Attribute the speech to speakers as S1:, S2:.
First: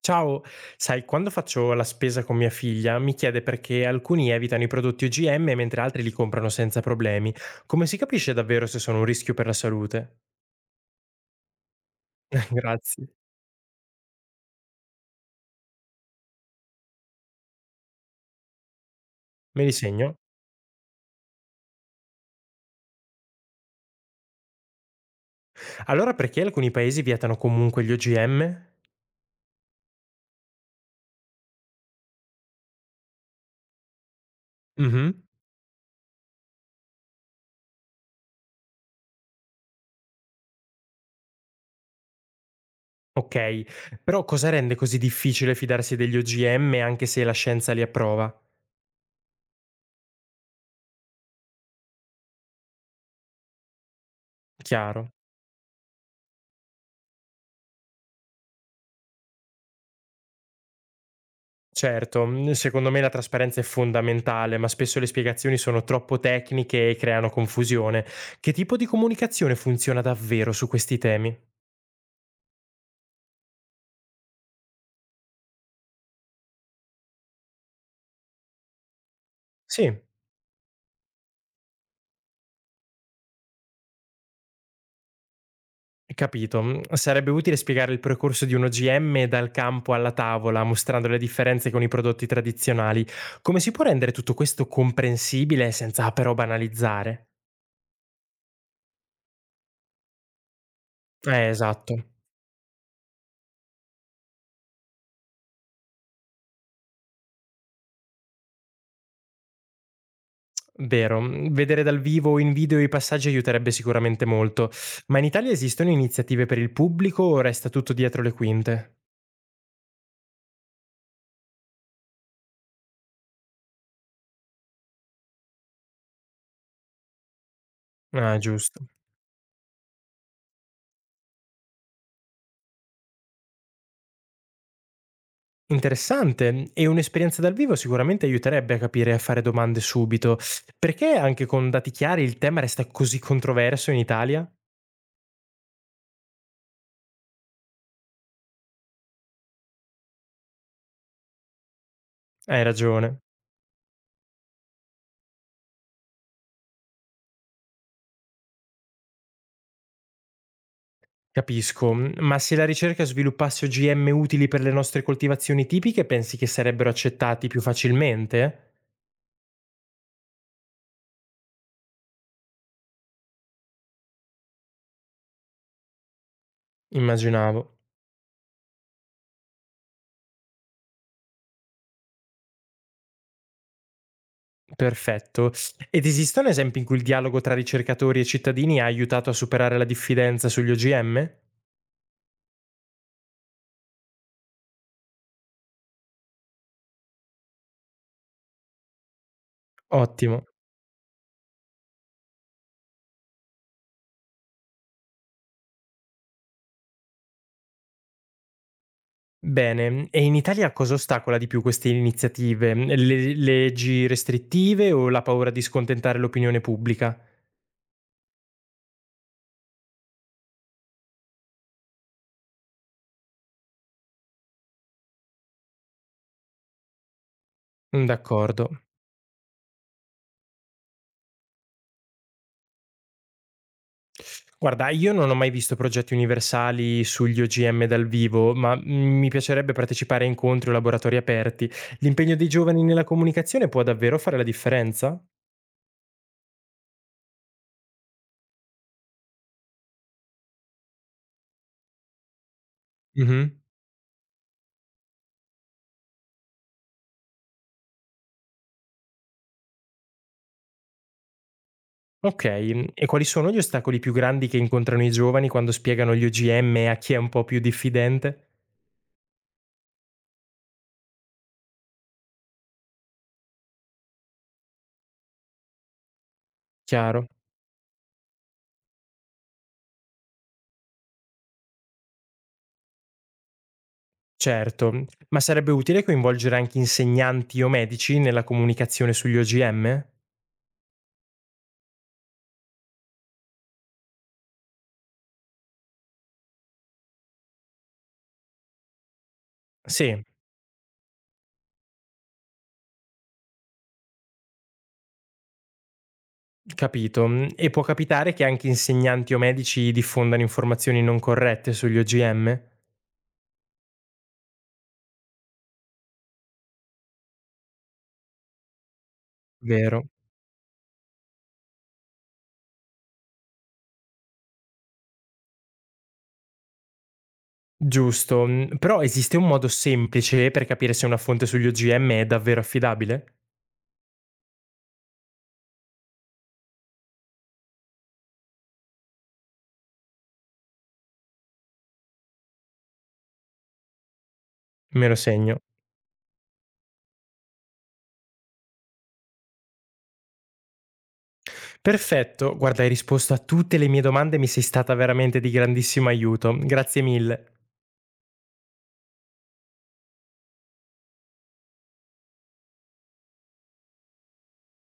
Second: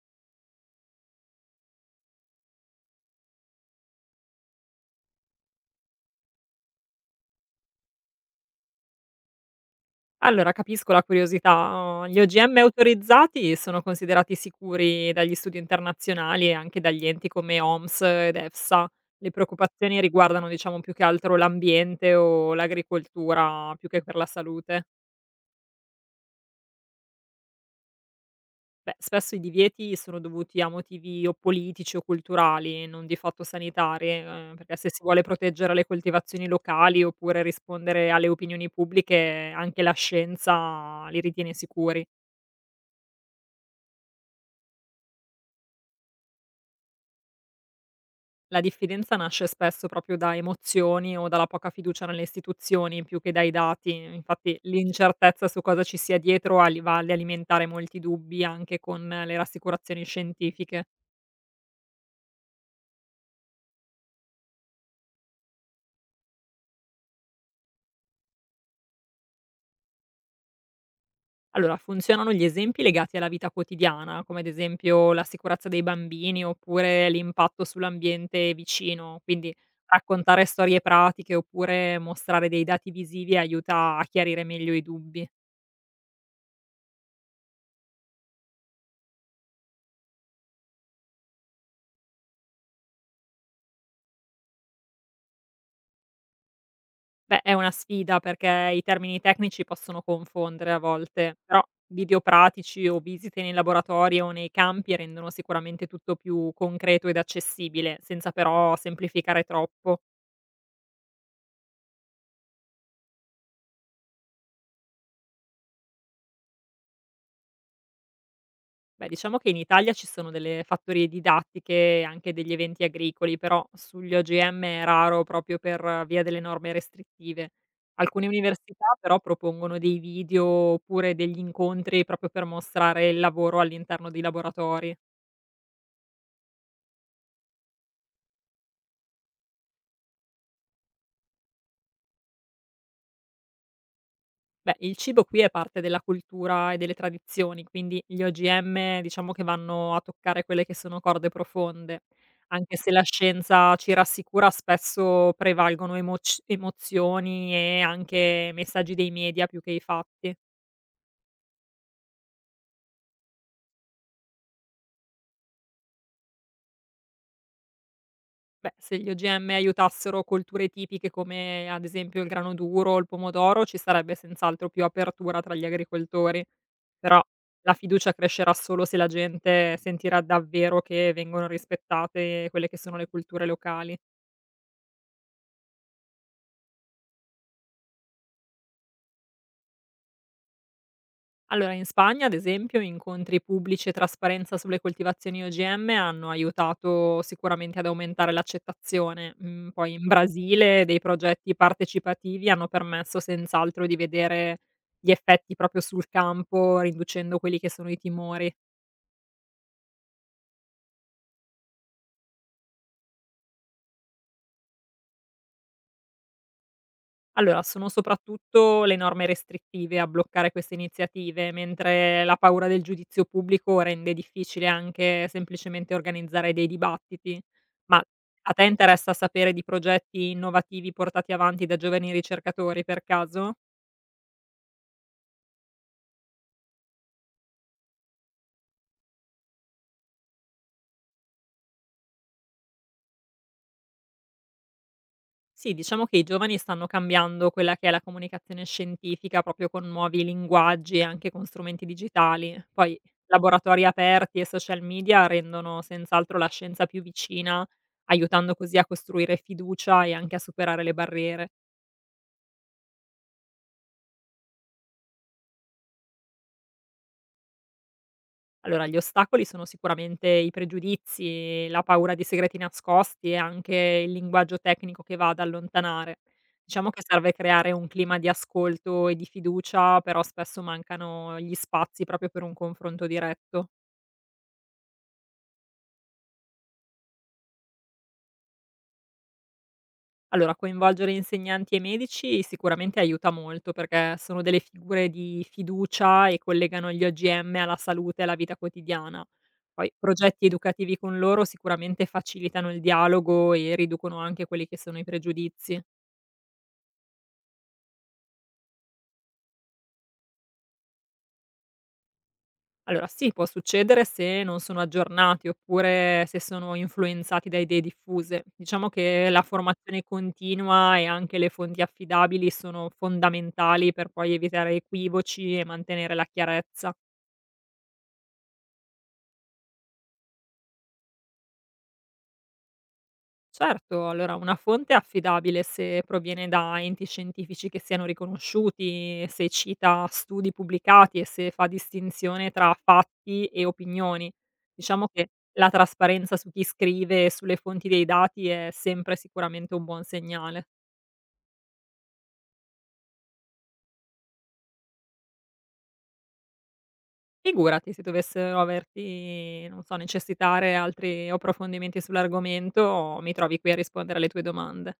S1: Ciao, sai, quando faccio la spesa con mia figlia mi chiede perché alcuni evitano i prodotti OGM mentre altri li comprano senza problemi. Come si capisce davvero se sono un rischio per la salute?
S2: Allora, capisco la curiosità. Gli OGM
S1: Grazie,
S2: autorizzati sono considerati sicuri dagli studi internazionali e anche dagli enti come OMS ed EFSA. Le
S1: me li
S2: preoccupazioni
S1: segno.
S2: riguardano, diciamo, più che altro l'ambiente o l'agricoltura, più che per la salute.
S1: Allora perché alcuni paesi vietano comunque gli OGM?
S2: Beh, spesso i divieti sono dovuti a motivi o politici o culturali, non di fatto sanitari, perché se si vuole
S1: Mhm.
S2: proteggere le coltivazioni locali oppure rispondere alle opinioni pubbliche, anche la scienza li ritiene sicuri.
S1: Ok, però cosa rende così difficile fidarsi degli OGM anche se la scienza li approva?
S2: La diffidenza nasce spesso proprio da emozioni o dalla poca fiducia nelle istituzioni più che dai dati. Infatti
S1: Chiaro.
S2: l'incertezza su cosa ci sia dietro va ad alimentare molti dubbi anche con le rassicurazioni scientifiche.
S1: Certo, secondo me la trasparenza è fondamentale, ma spesso le spiegazioni sono troppo tecniche e creano confusione. Che tipo di comunicazione funziona davvero su questi temi?
S2: Allora, funzionano gli esempi legati alla vita quotidiana, come ad esempio la sicurezza dei bambini oppure l'impatto sull'ambiente vicino. Quindi
S1: Sì,
S2: raccontare storie pratiche oppure mostrare dei dati visivi aiuta a chiarire meglio i dubbi.
S1: capito. Mhmm, Sarebbe utile spiegare il percorso di un OGM dal campo alla tavola, mostrando le differenze con i prodotti tradizionali. Come si può rendere tutto questo comprensibile senza però banalizzare?
S2: Beh, è una sfida perché i termini tecnici possono confondere a volte, però
S1: Esatto.
S2: video pratici o visite nei laboratori o nei campi rendono sicuramente tutto più concreto ed accessibile, senza però semplificare troppo.
S1: Vero, vedere dal vivo o in video i passaggi aiuterebbe sicuramente molto. Ma in Italia esistono iniziative per il pubblico o resta tutto dietro le quinte?
S2: Beh, diciamo che in Italia ci sono delle fattorie didattiche e anche degli eventi agricoli, però sugli OGM è raro proprio per via delle norme restrittive. Alcune
S1: Ah,
S2: università
S1: giusto.
S2: però propongono dei video oppure degli incontri proprio per mostrare il lavoro all'interno dei laboratori.
S1: Interessante. Mhmm, E un'esperienza dal vivo sicuramente aiuterebbe a capire e a fare domande subito. Perché anche con dati chiari il tema resta così controverso in Italia?
S2: Beh, il cibo qui è parte della cultura e delle tradizioni, quindi gli OGM diciamo che vanno a toccare quelle che sono corde profonde.
S1: Hai
S2: Anche se la
S1: ragione,
S2: scienza ci rassicura, spesso prevalgono emoc emozioni e anche messaggi dei media più che i fatti.
S1: capisco. Mhmm, ma se la ricerca sviluppasse OGM utili per le nostre coltivazioni tipiche, pensi che sarebbero accettati più
S2: Beh,
S1: facilmente?
S2: se gli OGM aiutassero colture tipiche come ad esempio il grano duro o il pomodoro, ci sarebbe senz'altro più apertura tra gli agricoltori, però la
S1: Immaginavo.
S2: fiducia crescerà solo se la gente sentirà davvero che vengono rispettate quelle che sono le culture locali.
S1: Perfetto. Ed esistono esempi in cui il dialogo tra ricercatori e cittadini ha aiutato a superare la diffidenza sugli OGM?
S2: Allora, in Spagna, ad esempio, incontri pubblici e trasparenza sulle coltivazioni OGM hanno aiutato sicuramente ad aumentare l'accettazione. Mm, poi in
S1: Ottimo.
S2: Brasile dei progetti partecipativi hanno permesso senz'altro di vedere gli effetti proprio sul campo, riducendo quelli che sono i timori.
S1: Bene, e in Italia cosa ostacola di più queste iniziative? Le leggi restrittive o la paura di scontentare l'opinione pubblica?
S2: Allora, sono soprattutto le norme restrittive a bloccare queste iniziative, mentre la paura del giudizio pubblico rende difficile anche semplicemente organizzare dei dibattiti. Ma
S1: Mm,
S2: a te
S1: d'accordo.
S2: interessa sapere di progetti innovativi portati avanti da giovani ricercatori per caso?
S1: Guarda, io non ho mai visto progetti universali sugli OGM dal vivo, ma mi piacerebbe partecipare a incontri o laboratori aperti. L'impegno dei giovani nella comunicazione può davvero fare la differenza?
S2: Sì, diciamo che i giovani stanno cambiando quella che è la comunicazione scientifica proprio con nuovi linguaggi e anche con strumenti digitali. Poi
S1: Mhm.
S2: laboratori aperti e social media rendono senz'altro la scienza più vicina, aiutando così a costruire fiducia e anche a superare le barriere.
S1: Okay, e quali sono gli ostacoli più grandi che incontrano i giovani quando spiegano gli OGM a chi è un po' più diffidente?
S2: Allora, gli ostacoli sono sicuramente i pregiudizi, la paura di segreti nascosti e anche il linguaggio tecnico che va ad allontanare. Diciamo che
S1: Chiaro,
S2: serve creare un clima di ascolto e di fiducia, però spesso mancano gli spazi proprio per un confronto diretto.
S1: certo. Mhmm, ma sarebbe utile coinvolgere anche insegnanti o medici nella comunicazione sugli OGM?
S2: Allora, coinvolgere insegnanti e medici sicuramente aiuta molto perché sono delle figure di fiducia e collegano gli OGM alla salute e alla vita quotidiana. Poi
S1: Sì,
S2: progetti educativi con loro sicuramente facilitano il dialogo e riducono anche quelli che sono i pregiudizi.
S1: capito. Mhmm, e può capitare che anche insegnanti o medici diffondano informazioni non corrette sugli OGM?
S2: Allora sì, può succedere se non sono aggiornati oppure se sono influenzati da idee diffuse. Diciamo che la formazione
S1: Vero.
S2: continua e anche le fonti affidabili sono fondamentali per poi evitare equivoci e mantenere la chiarezza.
S1: Giusto. Mhmm, Però esiste un modo semplice per capire se una fonte sugli OGM è davvero affidabile?
S2: Certo, allora una fonte è affidabile se proviene da enti scientifici che siano riconosciuti, se cita studi pubblicati e se fa distinzione tra fatti e opinioni. Diciamo
S1: Me lo
S2: che
S1: segno.
S2: la trasparenza su chi scrive e sulle fonti dei dati è sempre sicuramente un buon segnale.
S1: Perfetto, guarda, hai risposto a tutte le mie domande e mi sei stata veramente di grandissimo aiuto. Grazie mille.
S2: Figurati, se dovessero averti, non so, necessitare altri approfondimenti sull'argomento, mi trovi qui a rispondere alle tue domande.